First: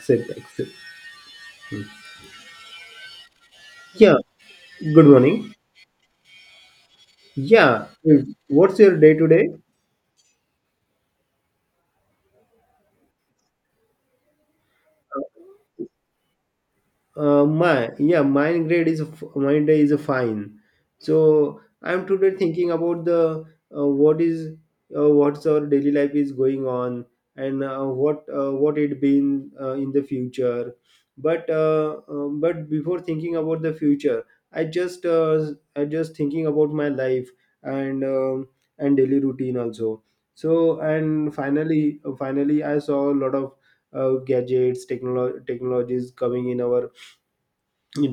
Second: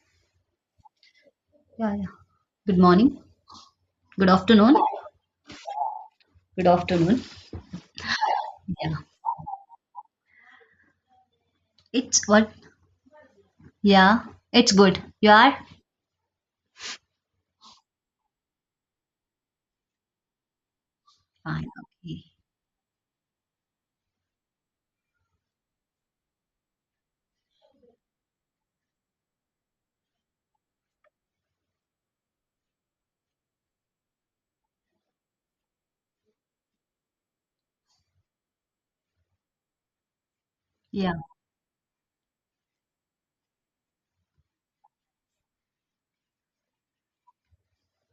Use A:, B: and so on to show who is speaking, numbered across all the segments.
A: Accept, accept.
B: Yeah, yeah. Good morning.
A: Yeah,
B: Good afternoon.
A: good morning.
B: Good afternoon.
A: Yeah, what's
B: Yeah.
A: your day today?
B: It's what? Yeah. It's good. You are?
A: My Yeah. Mine day is a fine. So
B: Fine.
A: I'm
B: Okay.
A: today thinking about the what is what's our daily life is going on and what it been in the future. But before thinking about the future, I just uh, I just thinking about my life and um and daily routine also. So
B: Yeah.
A: and finally I saw a lot of gadgets, technologies coming in our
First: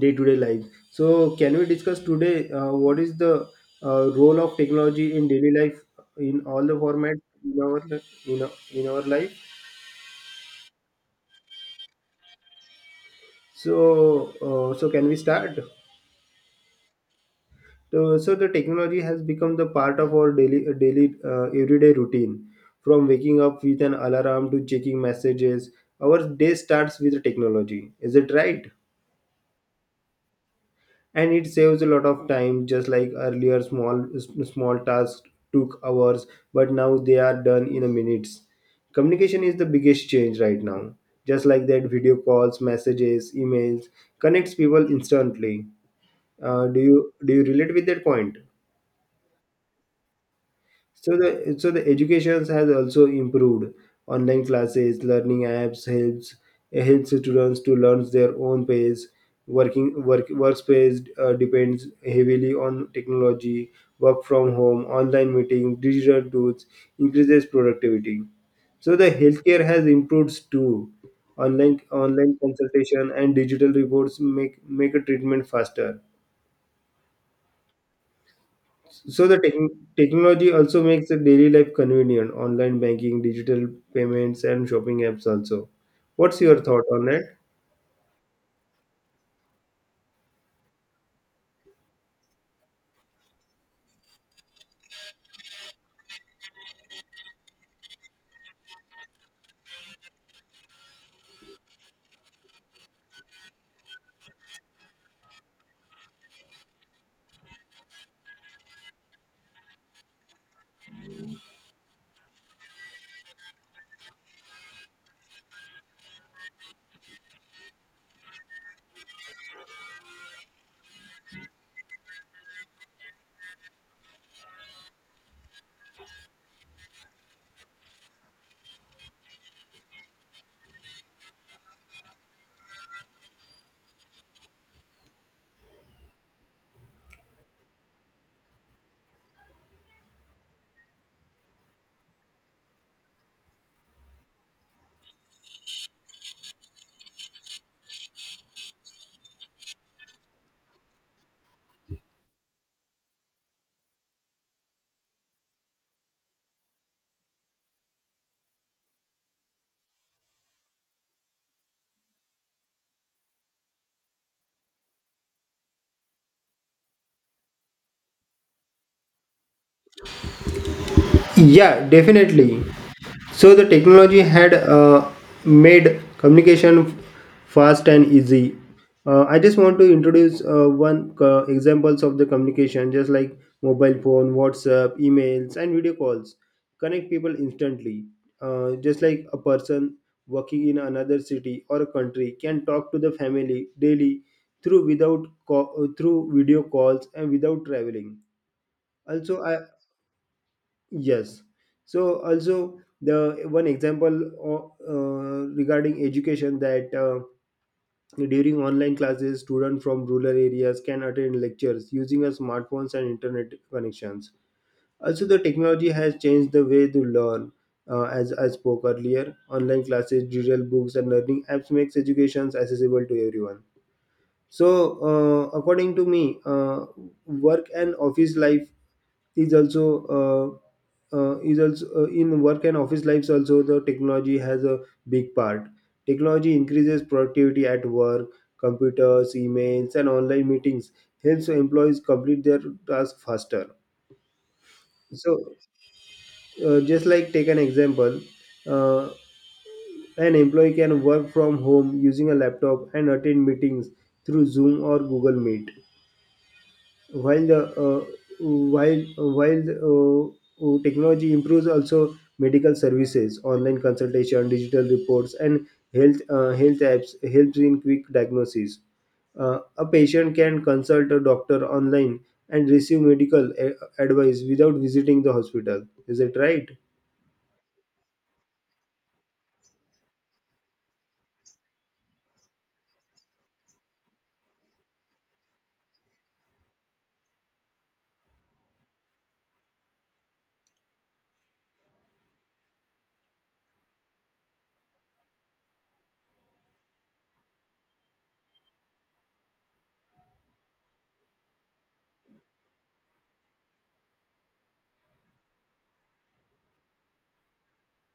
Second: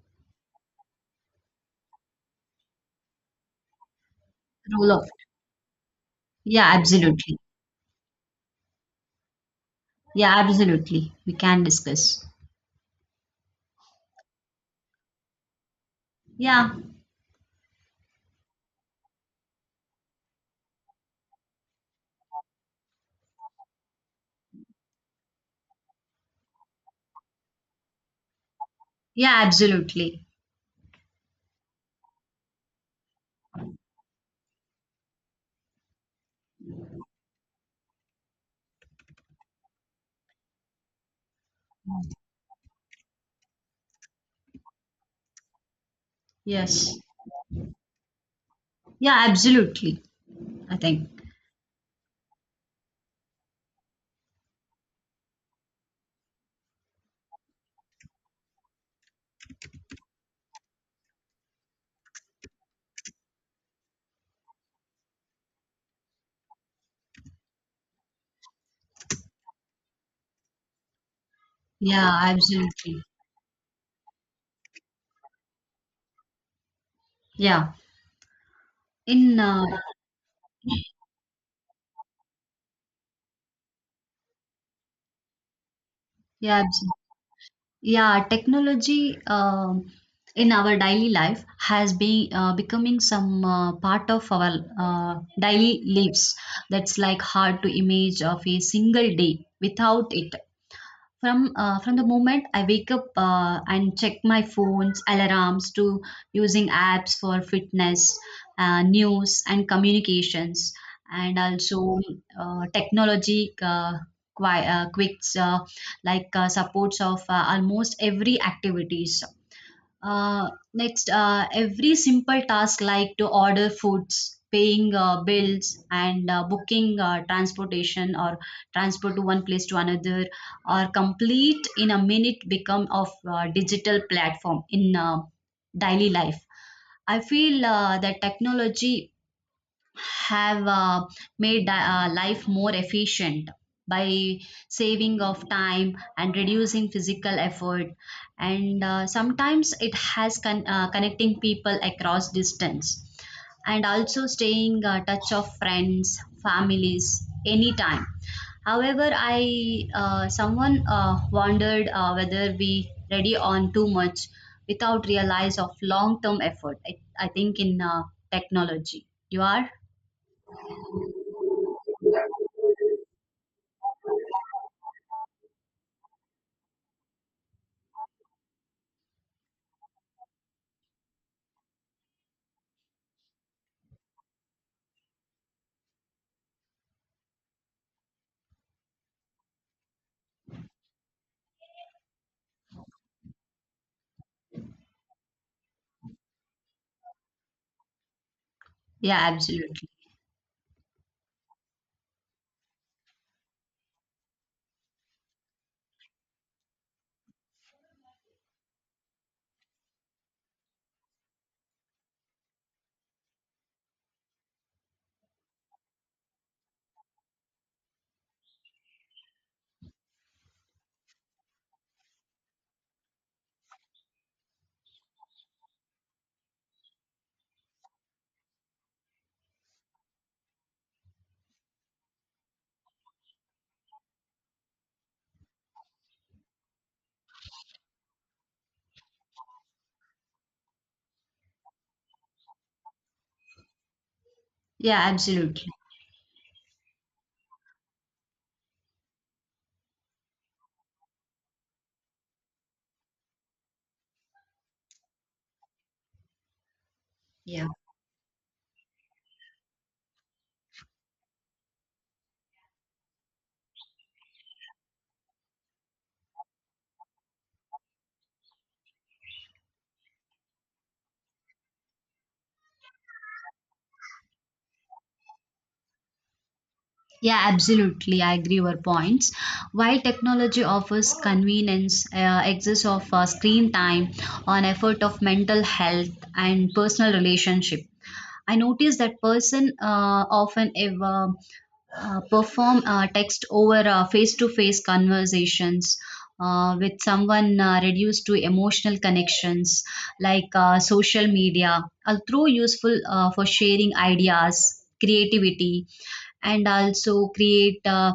A: day to day life. So, can we discuss today what is the role of
B: Rule of.
A: technology in daily life in
B: Yeah,
A: all the formats
B: absolutely.
A: in our life?
B: Yeah, absolutely. We can discuss.
A: So, can we start?
B: Yeah.
A: So, the technology has become the part of our daily daily everyday routine. From waking up with an alarm to checking messages, our day starts with the technology. Is it right?
B: Yeah, absolutely.
A: And it saves a lot of time. Just like earlier, small tasks took hours, but now they are done in a minutes. Communication is the biggest change right now, just like that video calls, messages, emails connects people instantly. uh, do you
B: Yes.
A: do you relate with that point?
B: Yeah, absolutely. I think.
A: So the education has also improved. Online classes, learning apps helps students to learn their own pace. Working work Workspace depends heavily on technology. Work from home, online meeting, digital tools increases productivity. So the healthcare has improved too. Online
B: Yeah,
A: online
B: absolutely.
A: consultation and digital reports make a treatment faster.
B: Yeah.
A: So the
B: In, uh,
A: techn technology also makes the daily life convenient, online banking, digital payments, and shopping apps also. What's
B: yeah,
A: your thought
B: absolutely.
A: on that?
B: Yeah, technology in our daily life has been becoming some part of our daily lives. That's like hard to image of a single day without it from the moment I wake up and check my phone's alarms to using apps for fitness, news, and communications, and also technology quicks like supports of almost every activities uh, next, every simple task like to order foods, paying bills, and booking transportation or transport to one place to another are complete in a minute become of digital platform in daily life. I feel that technology have made life more efficient by saving of time and reducing physical effort and sometimes it has connecting people across distance and also staying touch of friends families anytime. However, I someone wondered whether we ready on too much without realize of long term effort. I think in technology, you are.
A: Yeah, definitely. So the technology had made communication fast and easy. I just want to introduce one examples of the communication, just like mobile phone, WhatsApp, emails, and video calls. Connect people instantly. Just like a person working in another city or a country can talk to the family daily through video calls and without traveling.
B: Yeah,
A: Also, I
B: absolutely.
A: Yes. So also the one example regarding education that during online classes, students from rural areas can attend lectures using a smartphones and internet connections. Also, the technology has changed the way to learn. As I spoke earlier, online classes, digital books, and learning apps makes education accessible to everyone. So, according to me, work and office life is also in work and office lives also the technology has a big part. Technology increases productivity at work. Computers, emails, and online meetings helps employees complete their task faster.
B: Yeah,
A: So,
B: absolutely.
A: just like, take an example. uh, an employee can work from home using a laptop and attend meetings through Zoom or Google Meet. While the
B: Yeah.
A: while uh, Technology improves also medical services. Online consultation, digital reports, and health apps helps in quick diagnosis. A patient can consult a doctor online and receive advice without visiting the hospital. Is it right?
B: Yeah, absolutely. I agree your points. While technology offers convenience, excess of screen time on effort of mental health and personal relationship, I noticed that person often ever perform text over face-to-face conversations with someone reduced to emotional connections like social media, although useful for sharing ideas, creativity, and also create uh,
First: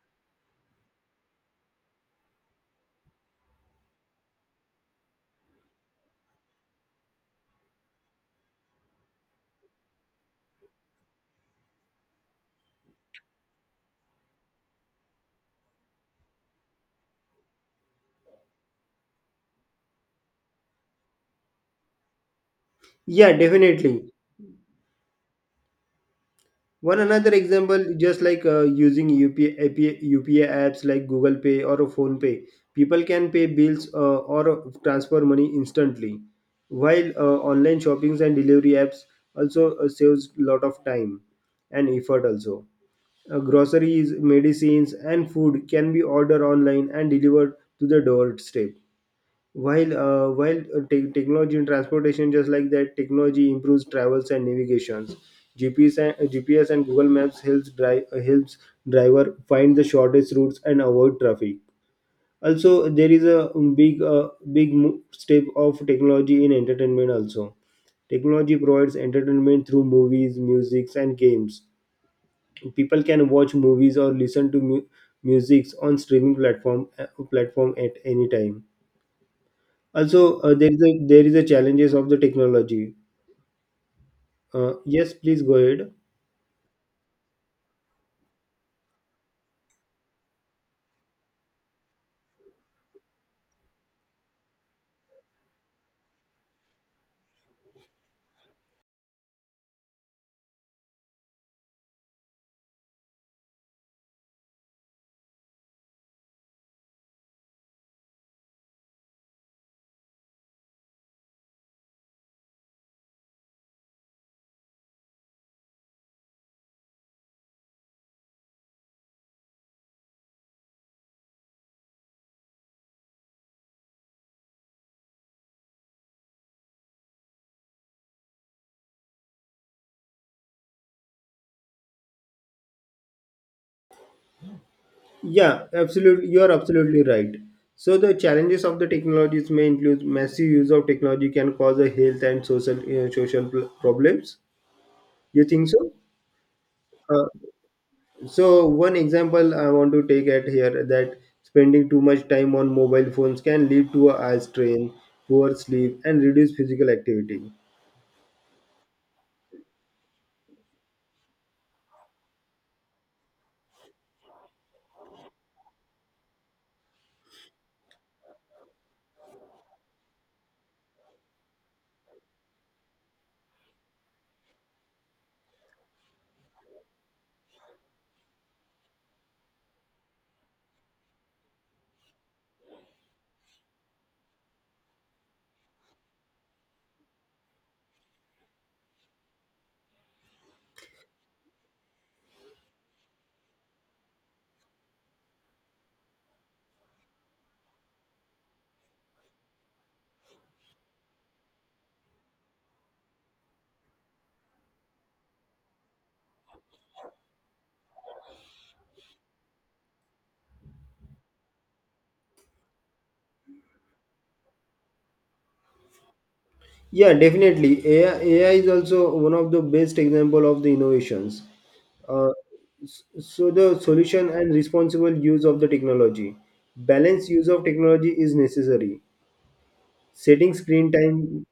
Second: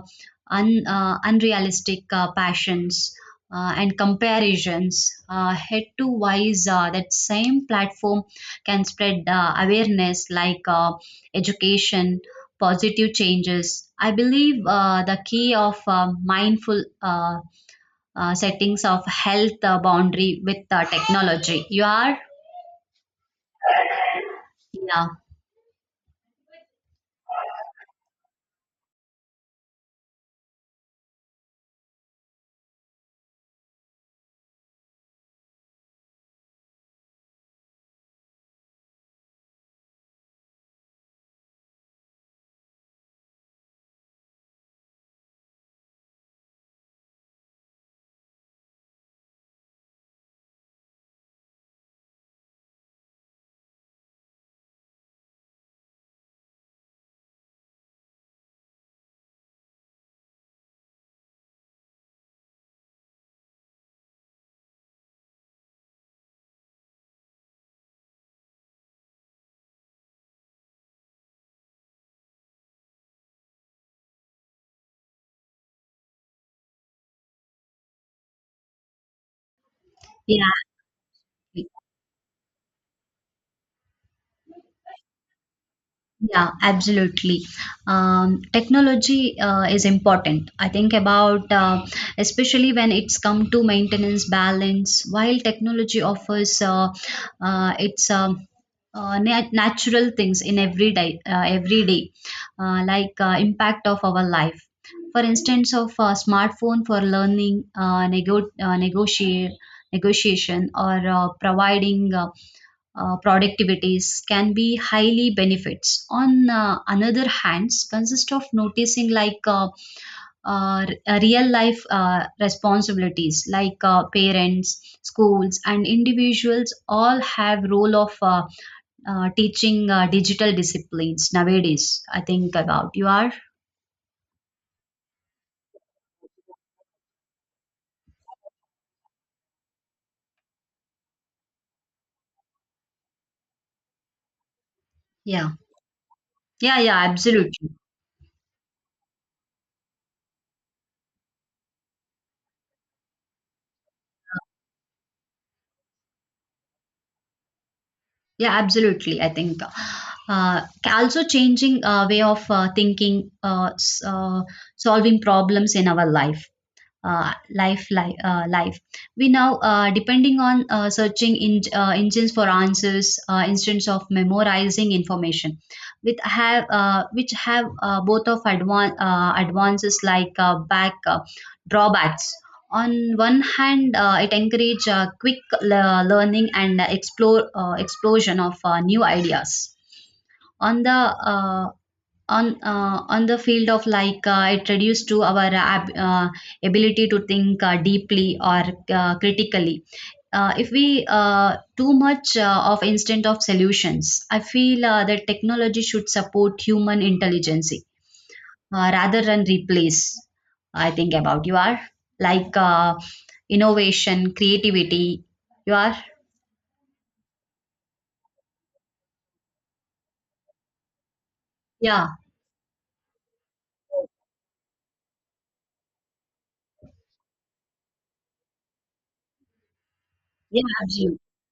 B: un, uh, unrealistic passions and comparisons head to wise that same platform can spread awareness like education positive changes. I believe the key of mindful settings of health boundary with technology, you are.
A: Yeah, definitely.
B: Yeah,
A: One another example, just like using UPI apps like Google Pay or Phone Pay, people can pay bills or transfer money instantly. While online shoppings and delivery apps also saves a lot of time and effort also. Groceries, medicines, and food can be ordered online and delivered to the doorstep. Technology and transportation, just like that, technology improves travels and navigations. GPS and Google Maps helps drive helps driver find the shortest routes and avoid traffic. Also, there is a big, step of technology in entertainment. Also, technology provides entertainment through movies, musics, and games. People can watch movies or listen to music on streaming platform platform at any time. Also,
B: yeah.
A: there is a challenges of the technology. Yes, please go ahead.
B: Yeah, absolutely. Technology is important. I think about especially when it's come to maintenance balance. While technology offers its natural things in every day, like impact of our life. For instance, of smartphone for learning, negotiate, negotiation, or providing productivities can be highly benefits on another hands consist of noticing like real life responsibilities like parents schools and individuals all have role of teaching digital disciplines nowadays. I think about you are.
A: Yeah, absolutely. You are absolutely right. So the challenges of the technologies may include massive use of technology can cause a health and problems. You
B: Yeah,
A: think so?
B: yeah, yeah,
A: Uh,
B: absolutely.
A: so one example I want to take at here that spending too much time on mobile phones can lead to a eye strain, poor sleep, and reduced physical activity.
B: Yeah, absolutely. I think also changing way of thinking, solving problems in our life life. We now depending on searching in, engines for answers instead of memorizing information with have which have both of advances like back drawbacks. On one hand, it encourage quick learning and explore explosion of new ideas. On the uh, on the field of like it reduced to our ability to think deeply or critically if we too much of instant of solutions. I feel that technology should support human intelligence rather than replace. I think about you are, like innovation creativity, you are.
A: Yeah, definitely. AI is also one of the best example of the innovations.
B: Yeah,
A: Uh, so the solution and responsible use of the technology. Balanced use of technology is necessary. Setting
B: yeah,
A: screen
B: absolutely.
A: time,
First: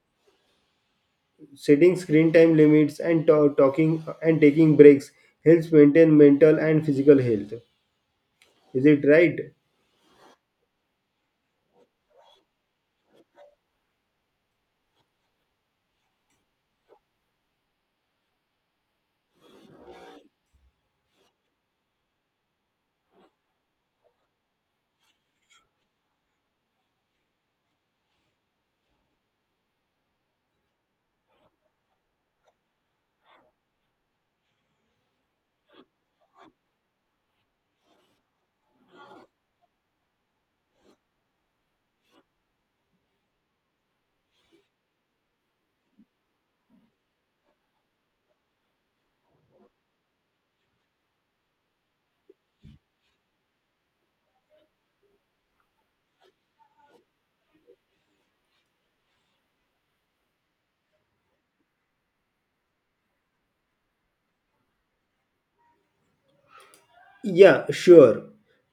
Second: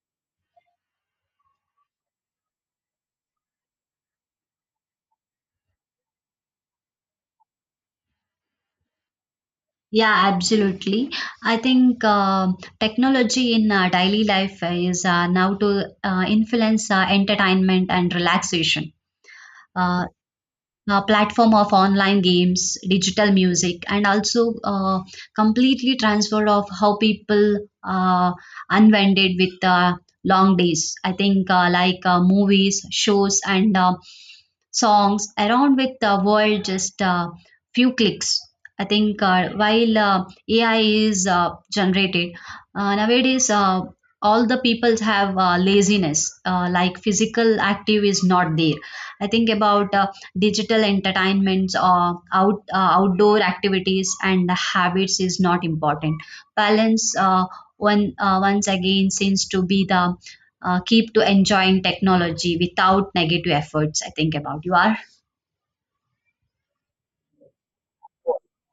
A: Setting screen time limits, and talking and taking breaks helps maintain mental and physical health. Is it right?
B: Yeah, absolutely. I think technology in daily life is now to influence entertainment and relaxation. Uh, Platform of online games, digital music, and also completely transfer of how people unwinded with long days. I think like movies, shows, and songs around with the world just few clicks. I think while AI is generated nowadays. All the people have laziness like physical active is not there. I think about digital entertainments or outdoor activities and habits is not important. Balance, one once again seems to be the keep to enjoying technology without negative efforts. I think about you are.
A: Yeah, sure.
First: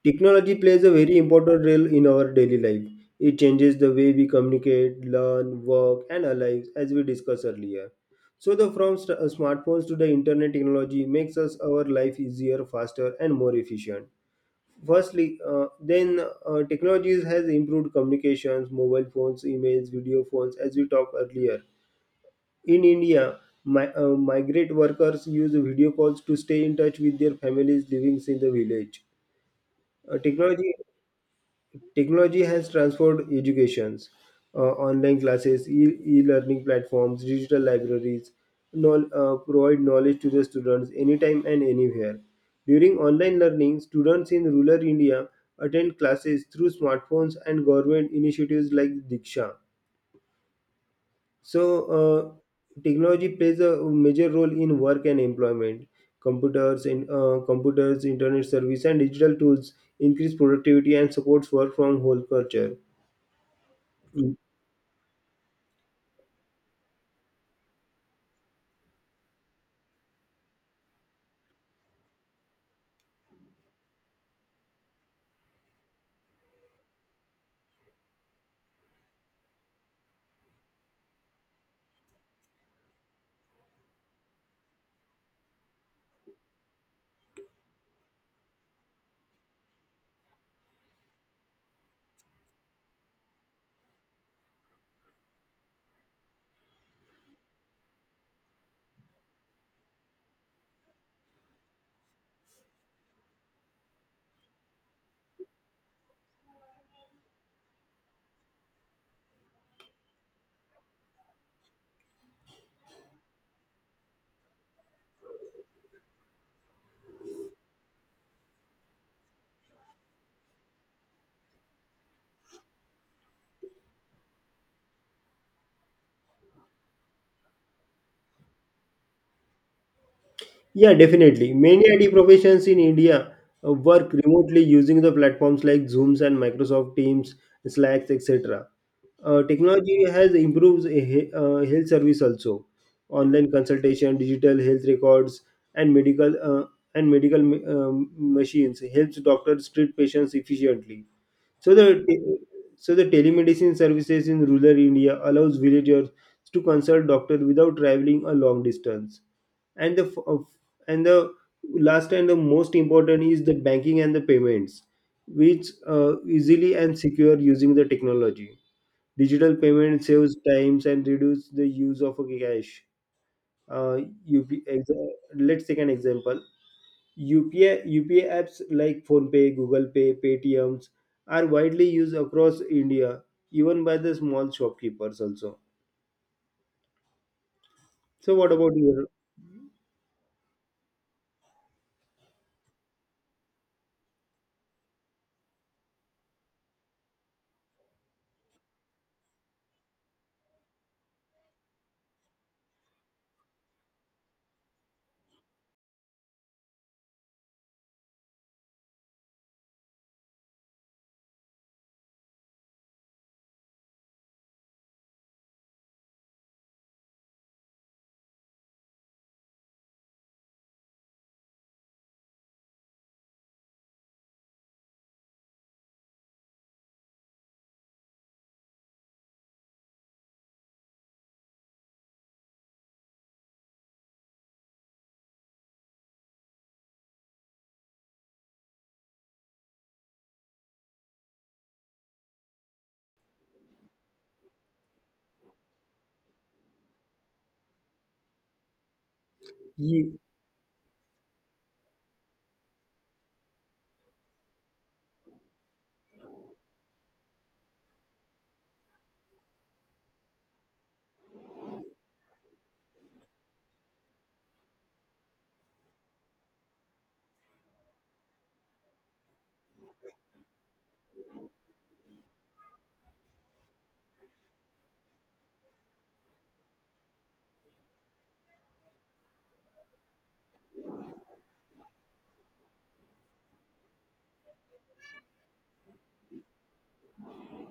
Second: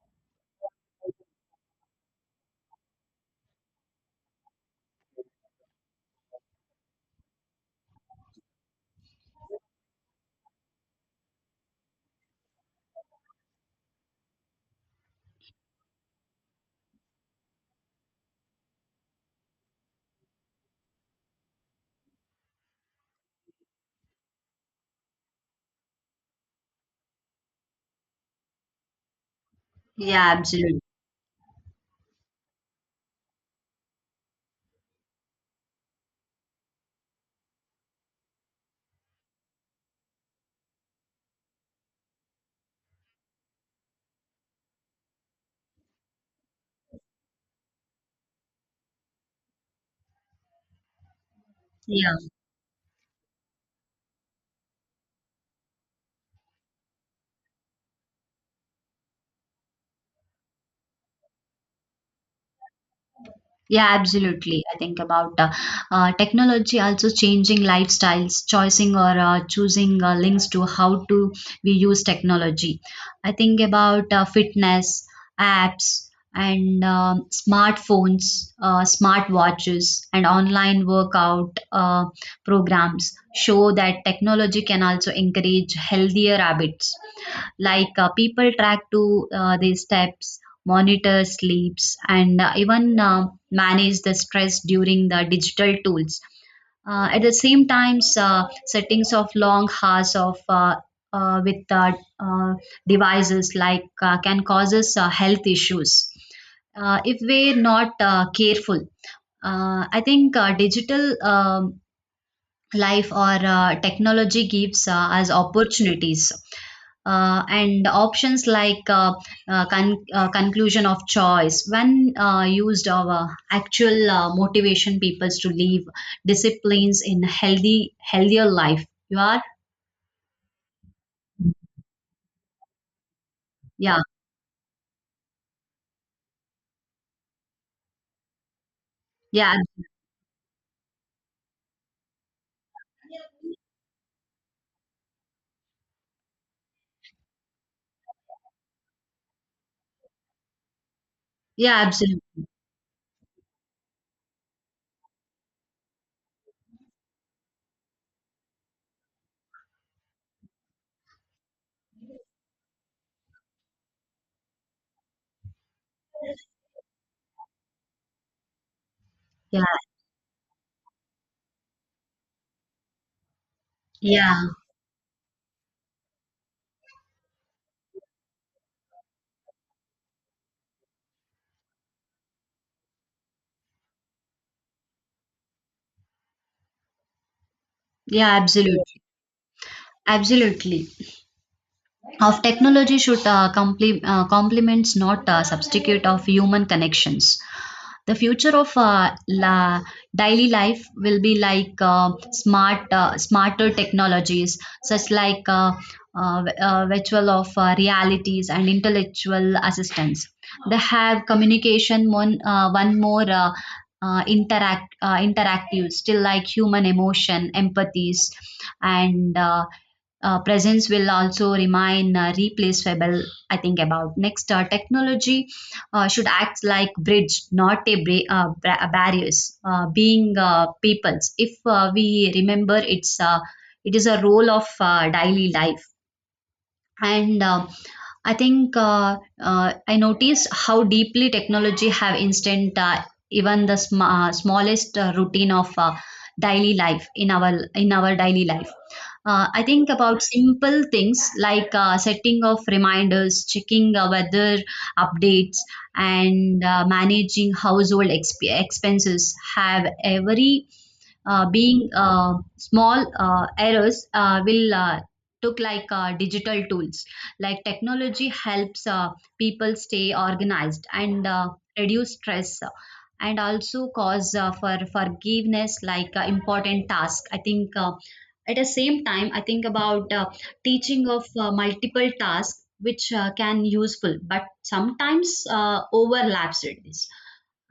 A: Technology plays a very important role in our daily life. It changes the way we communicate, learn, work, and our lives, as we discussed earlier. So, the from smartphones to the internet technology makes us our life easier, faster, and more efficient. Firstly, then technologies has improved communications, mobile phones, emails, video phones, as we talked earlier. In India, migrant workers use video calls to stay in touch with their families living in the village. uh,
B: Yeah,
A: technology
B: absolutely.
A: technology has transformed educations. Online classes, e-learning platforms, digital libraries provide knowledge to the students anytime and anywhere. During online learning, students in rural India attend classes through smartphones and government initiatives like Diksha. So, technology plays a major role in work and employment. Computers, internet service, and digital tools increase productivity and supports work from whole culture.
B: Yeah,
A: Mm.
B: absolutely. I think about technology also changing lifestyles, choosing or choosing links to how to we use technology. I think about fitness apps and smartphones, smart watches, and online workout programs show that technology can also encourage healthier habits like people track to their steps, monitor sleeps and even manage the stress during the digital tools at the same times. Settings of long hours of with uh, devices like can causes health issues if we're not careful. I think digital life or technology gives us opportunities and options like conclusion of choice when used of actual motivation peoples to leave disciplines in healthy healthier life, you are.
A: Yeah, definitely. Many IT professions in India
B: Yeah,
A: work remotely using the platforms like Zooms and Microsoft Teams, Slacks, etc.
B: yeah,
A: Technology has improved a health service also. Online consultation, digital health records, and medical uh, and medical ma- machines helps doctors treat patients efficiently. So
B: yeah,
A: the te-
B: absolutely.
A: so the telemedicine services in rural India allows villagers to consult doctor without traveling a long distance. And the f- uh, and the last and the most important is the banking and the payments, which easily and secure using the technology. Digital
B: Yeah,
A: payment saves times and reduce the use of a cash. Uh,
B: yeah,
A: UP, ex- let's take an example. UPI apps like PhonePe, Google Pay, Paytms are widely used across India, even by the small shopkeepers also.
B: yeah,
A: So what about
B: absolutely.
A: your?
B: Absolutely. Of technology should complete complements not substitute of human connections. The future of daily life will be like smarter technologies, such like uh, virtual of realities and intellectual assistance. They have communication one more interactive still like human emotion empathies and presence will also remain replaceable. I think about next technology should act like bridge, not a barriers. Being peoples, if we remember, it is a role of daily life. And I think I noticed how deeply technology have instant even the smallest routine of daily life in our daily life. I think
A: Ye-
B: about simple things like setting of reminders, checking weather updates, and managing household expenses have every being small errors will took like digital tools, like technology helps people stay organized and reduce stress and also cause for forgiveness like important task. I think at the same time. I think about teaching of multiple tasks which can useful but sometimes overlaps it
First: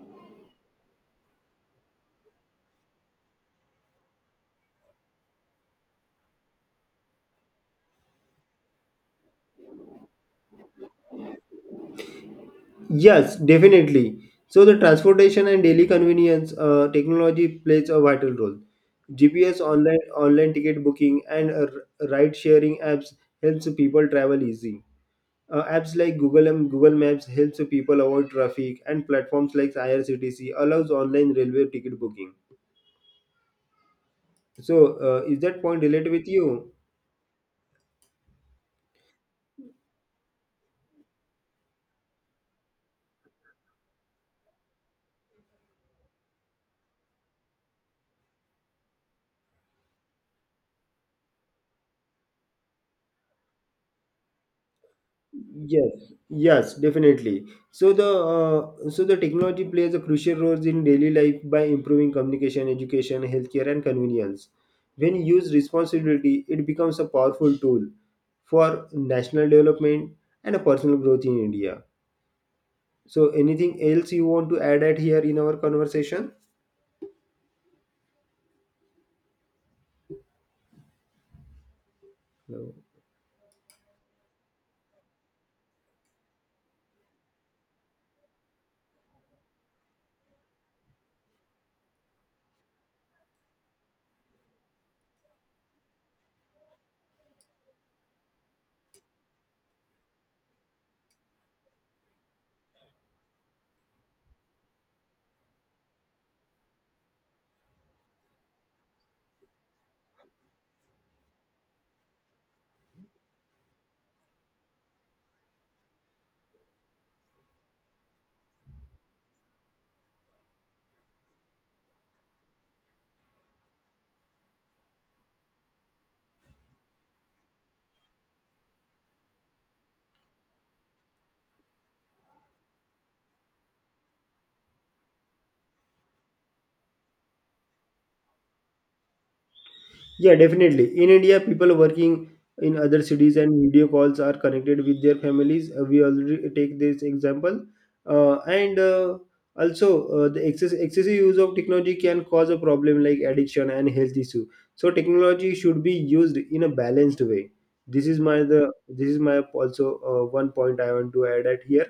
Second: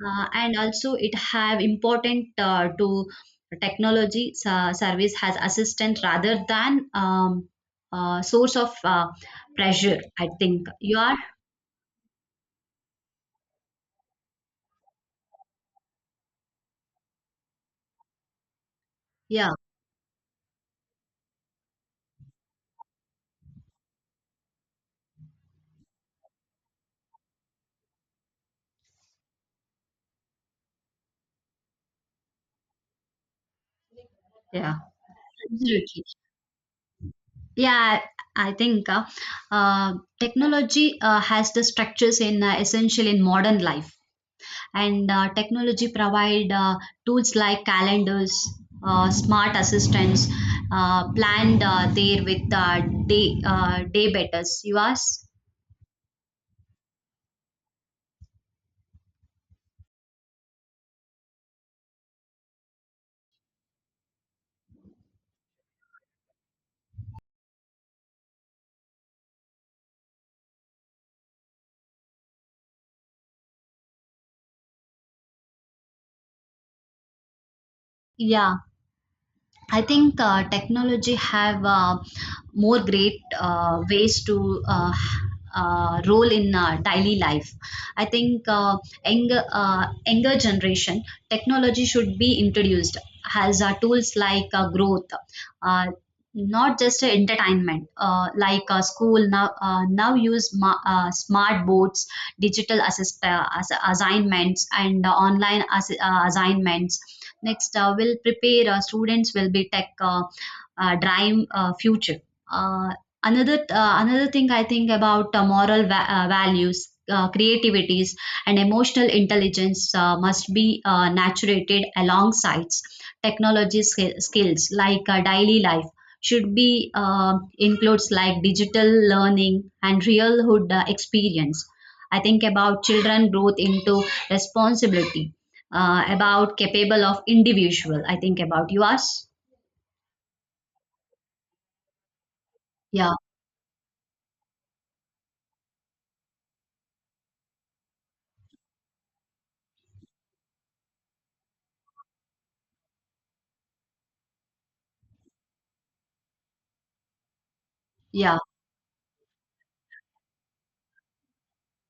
B: and also it have important to technology service has assistant rather than source of pressure. I think you are.
A: Yes, definitely. So the transportation and daily convenience, technology plays a vital role.
B: Yeah.
A: GPS, online ticket booking, and ride sharing apps helps people travel easy. Apps like Google and Google Maps helps people avoid traffic, and platforms like IRCTC allows online railway ticket booking.
B: Yeah.
A: So, is that point
B: Absolutely.
A: related with you?
B: Yeah, I think uh, technology has the structures in essential in modern life and technology provide tools like calendars, smart assistants, planned there with day betters, you ask.
A: Yes, yes, definitely. So the technology plays a crucial role in daily life by improving communication, education, healthcare, and convenience. When used responsibility, it becomes a powerful tool for national development and a personal growth in India. So, anything else you want to add at here in our conversation?
B: Yeah. I think technology have
A: No.
B: more great ways to role in daily life. I think younger generation technology should be introduced as tools like growth. Uh, Not just entertainment like school now now use smart boards, digital assignments and online assignments. Next, will prepare students will be tech drive future. Uh, Another thing I think about moral values. Creativities and emotional intelligence must be naturated alongside technology skills like daily life should be includes like digital learning and realhood experience. I think about children growth into responsibility about capable of individual. I think about you asked.
A: Yeah, definitely. In India, people working in other
B: Yeah,
A: cities and video calls are connected with their families. We already take this example, and also the excessive use of technology can cause a problem like addiction and health issue. So technology should be used in a balanced way. This is my
B: yeah,
A: the this is my also one point I want to add at here.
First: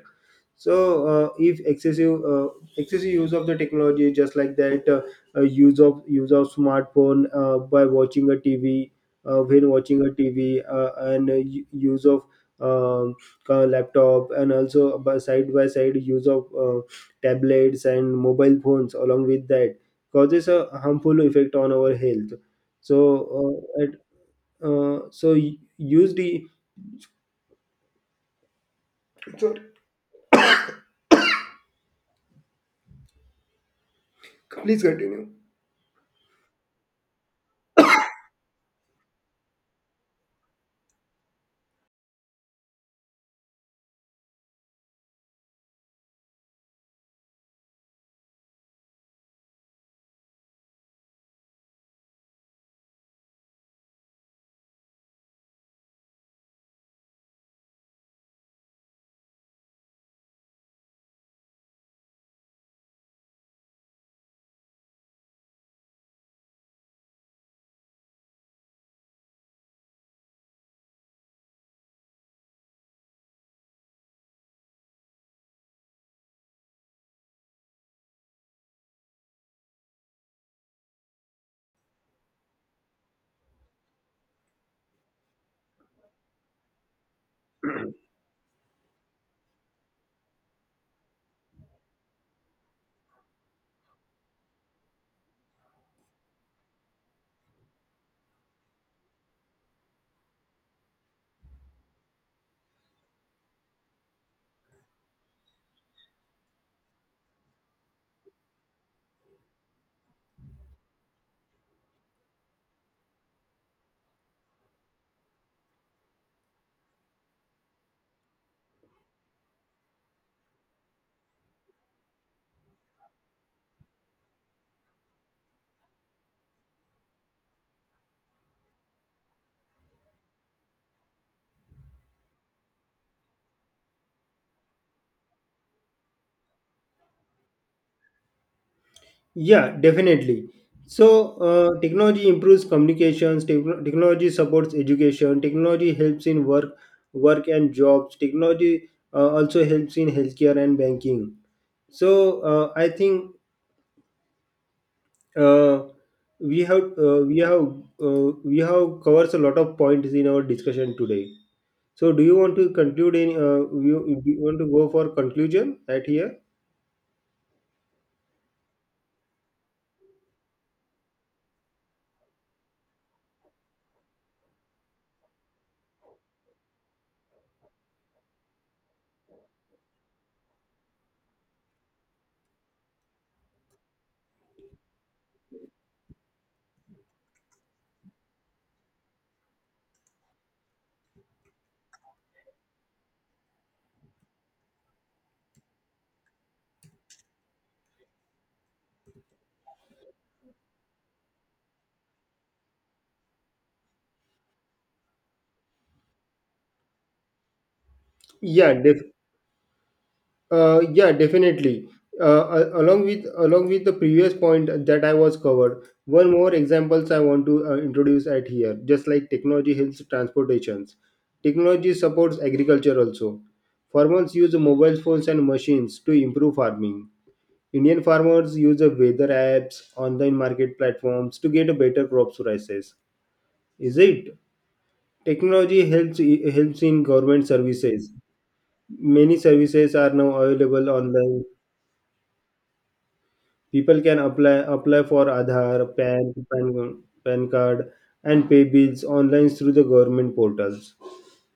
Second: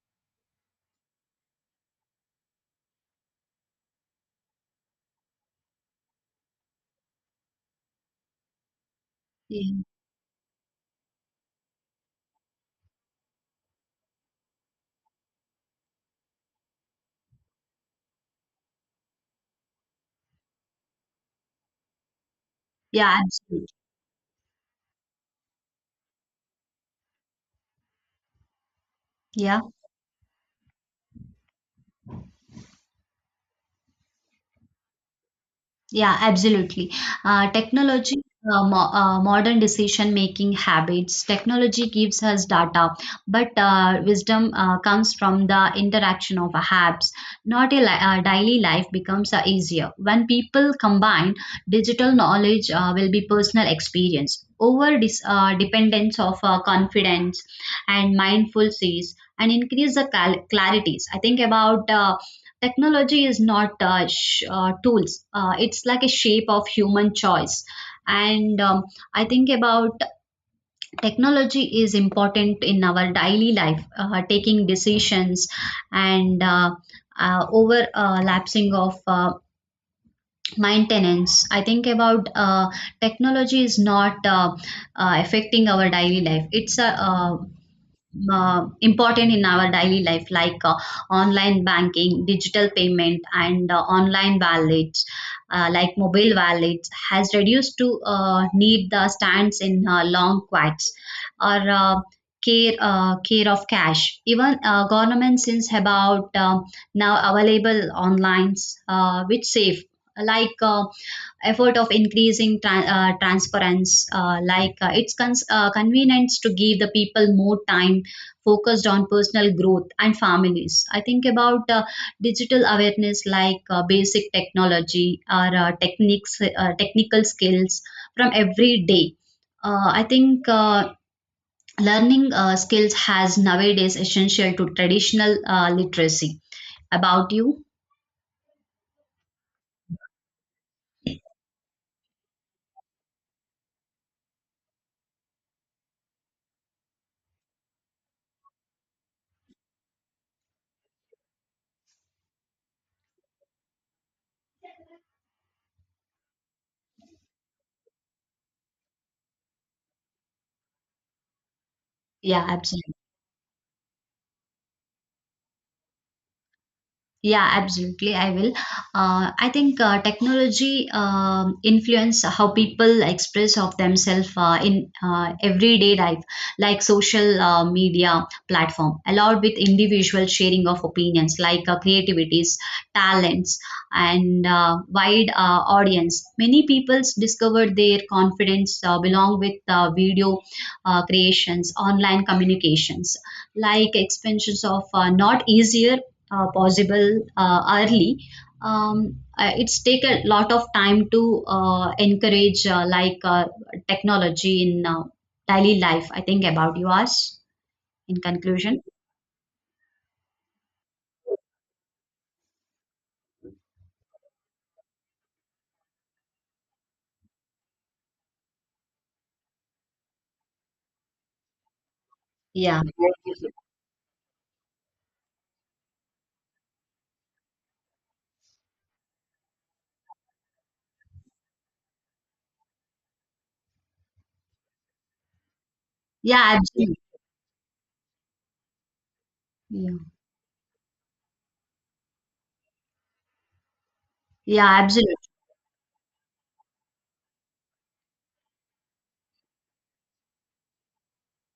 A: So, if excessive use of the technology, just like that, use of smartphone, by watching a TV, when
B: yeah,
A: watching a TV, use of um, laptop, and also by side use of tablets and mobile phones along with that causes a harmful effect on our health.
B: yeah,
A: So
B: absolutely.
A: at, so y- use the Sorry,
B: Yeah.
A: please continue.
B: Yeah, absolutely. Technology, modern decision making habits, technology gives us data, but wisdom comes from the interaction of apps. Not a li- Daily life becomes easier. When people combine, digital knowledge will be personal experience. Over dependence of confidence and mindful sees and increase the clarities. I think about technology is not tools. It's like a shape of human choice. And I think about technology is important in our daily life, taking decisions and over lapsing of maintenance. I think about technology is not affecting our daily life. It's a important in our daily life like online banking, digital payment, and online wallets like mobile wallets has reduced to need the stands in long queues or care of cash, even government since about now available online which save like effort of increasing transparency like convenience to give the people more time focused on personal growth and families. I think about digital awareness like basic technology or techniques, technical skills from every day. I think learning skills has nowadays essential to traditional literacy. About you?
A: Yeah, definitely. So, technology improves communications. Technology supports education. Technology helps in work and jobs. Technology also helps in healthcare and banking. So, I think, uh, we have uh, we have we have covers a lot of points in our discussion today. So, do you
B: Yeah,
A: want to
B: absolutely.
A: conclude? In you want to go for conclusion right here?
B: Yeah, absolutely. I will. I think technology influence how people express of themselves in everyday life, like social media platform, allowed with individual sharing of opinions, like creativities, talents, and wide audience. Many peoples discovered their confidence belong with video creations, online communications, like expansions of not easier possible early. It's take a lot of time to encourage like technology in daily life. I think about you ask in
A: Yeah,
B: conclusion.
A: definitely. Yeah, definitely. Along with the previous point that I was covered, one more examples I want to introduce at here. Just like technology helps transportations, technology supports
B: Yeah.
A: agriculture also. Farmers use mobile phones and machines to improve farming. Indian farmers use the weather apps, online market platforms to get a better crop prices. Is it? Technology helps
B: Yeah,
A: helps
B: absolutely.
A: in government services. Many
B: Yeah,
A: services are now available online. People can apply
B: yeah,
A: apply
B: absolutely.
A: for Aadhaar, PAN card, and pay bills online through the government portals.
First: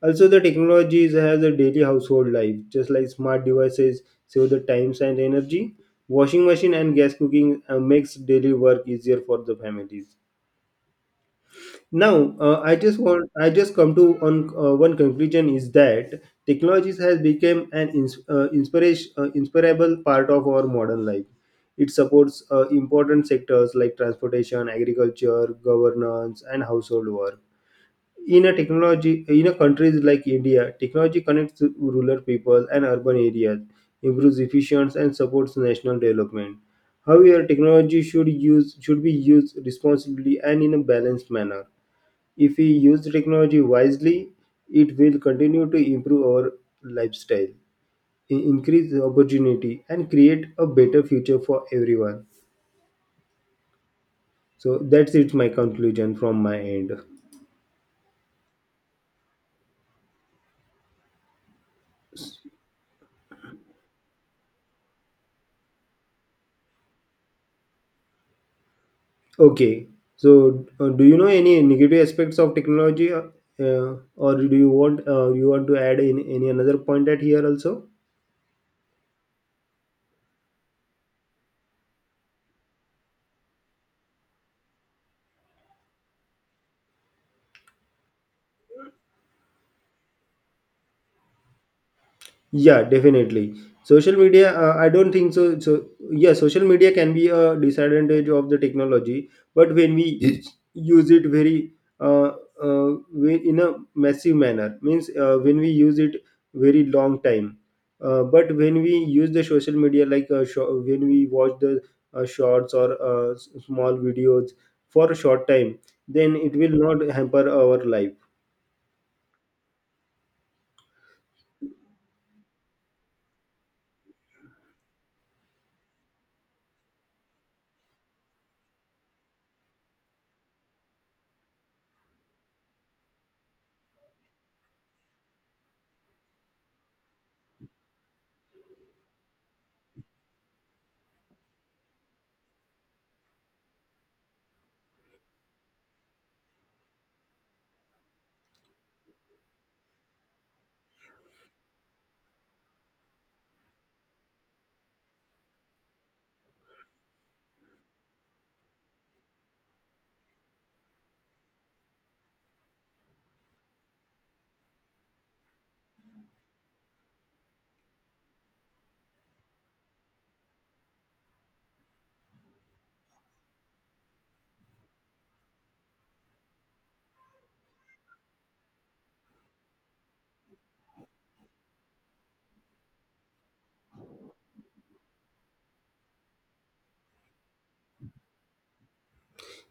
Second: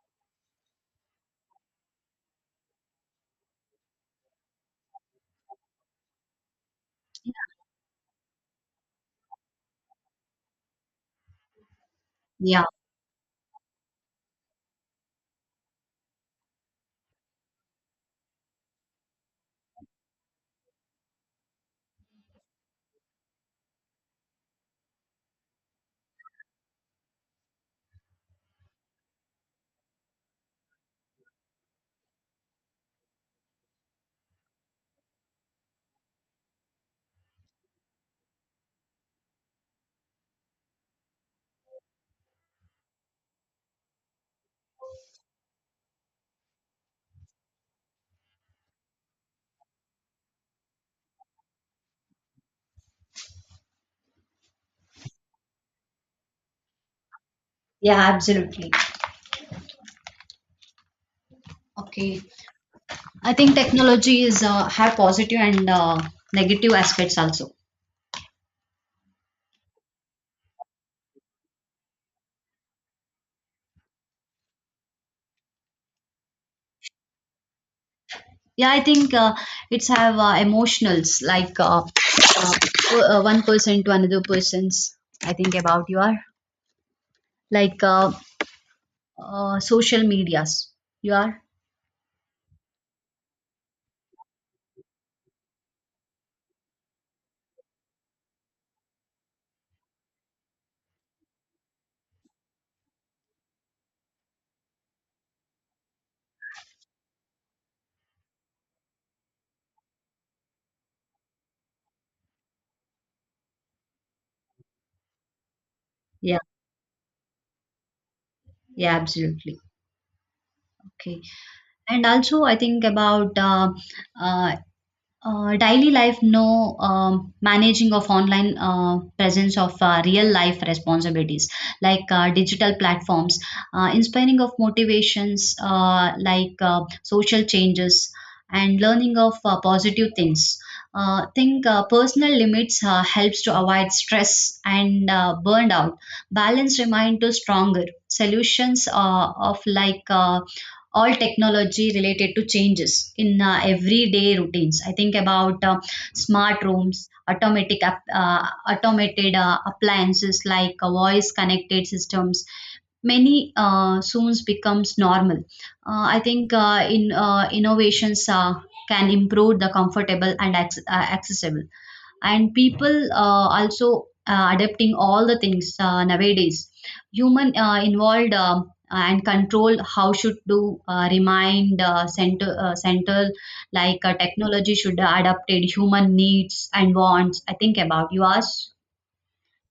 A: Also, the technology has a daily household life, just like smart devices save the times and energy. Washing machine and gas cooking makes daily work easier for the families. Now,
B: Yeah,
A: I just come to on one conclusion is that technologies has become an ins- inspiration inspirable part of our modern life. It supports important sectors like transportation, agriculture, governance, and household work. In a technology in a countries like India, technology connects rural people and urban areas, improves efficiency, and supports national development. However, technology should be used responsibly and in a balanced manner. If we use technology wisely, it will continue to improve our lifestyle, increase the opportunity, and create a better future for everyone. So that's it, my conclusion from my end.
B: yeah, absolutely. Okay. I think technology is have positive and negative aspects also.
A: Okay, so do you know any negative aspects of technology, or do you want to add in any another point at here also?
B: Yeah, I think it's have emotionals like one person to another person's. I think about you are like social medias. You are.
A: Yeah, definitely. Social media, I don't think so. So, yeah, social media can be a disadvantage of the technology, but use it very uh, in a massive manner, means when we use it very long time. But when we use the social media, like when we watch the shorts or small videos for a short time, then
B: Yeah,
A: it will not hamper our life.
B: yeah, absolutely. Okay. And also I think about uh, daily life no managing of online presence of real life responsibilities like digital platforms inspiring of motivations like social changes and learning of positive things think personal limits helps to avoid stress and burned out. Balance remind to stronger solutions of like all technology related to changes in everyday routines. I think about smart rooms, automatic automated appliances like voice connected systems. Many soon becomes normal. I think in innovations can improve the comfortable and accessible and people also adapting all the things nowadays human involved and control how should do remind center central like technology should adapted human needs and wants. I think about you ask.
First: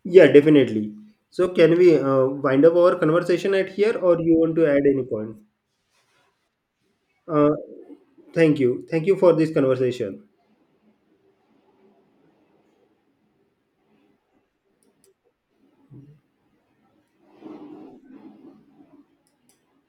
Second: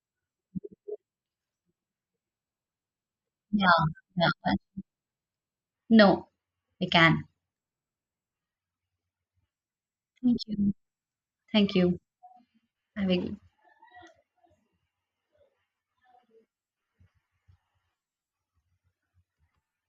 A: Yeah, definitely. So, can we wind up our conversation
B: Yeah,
A: at here, or
B: yeah.
A: you want to add any point?
B: No, we can.
A: Uh, Thank you. Thank you for this conversation.
B: Thank you. Thank you. Have a good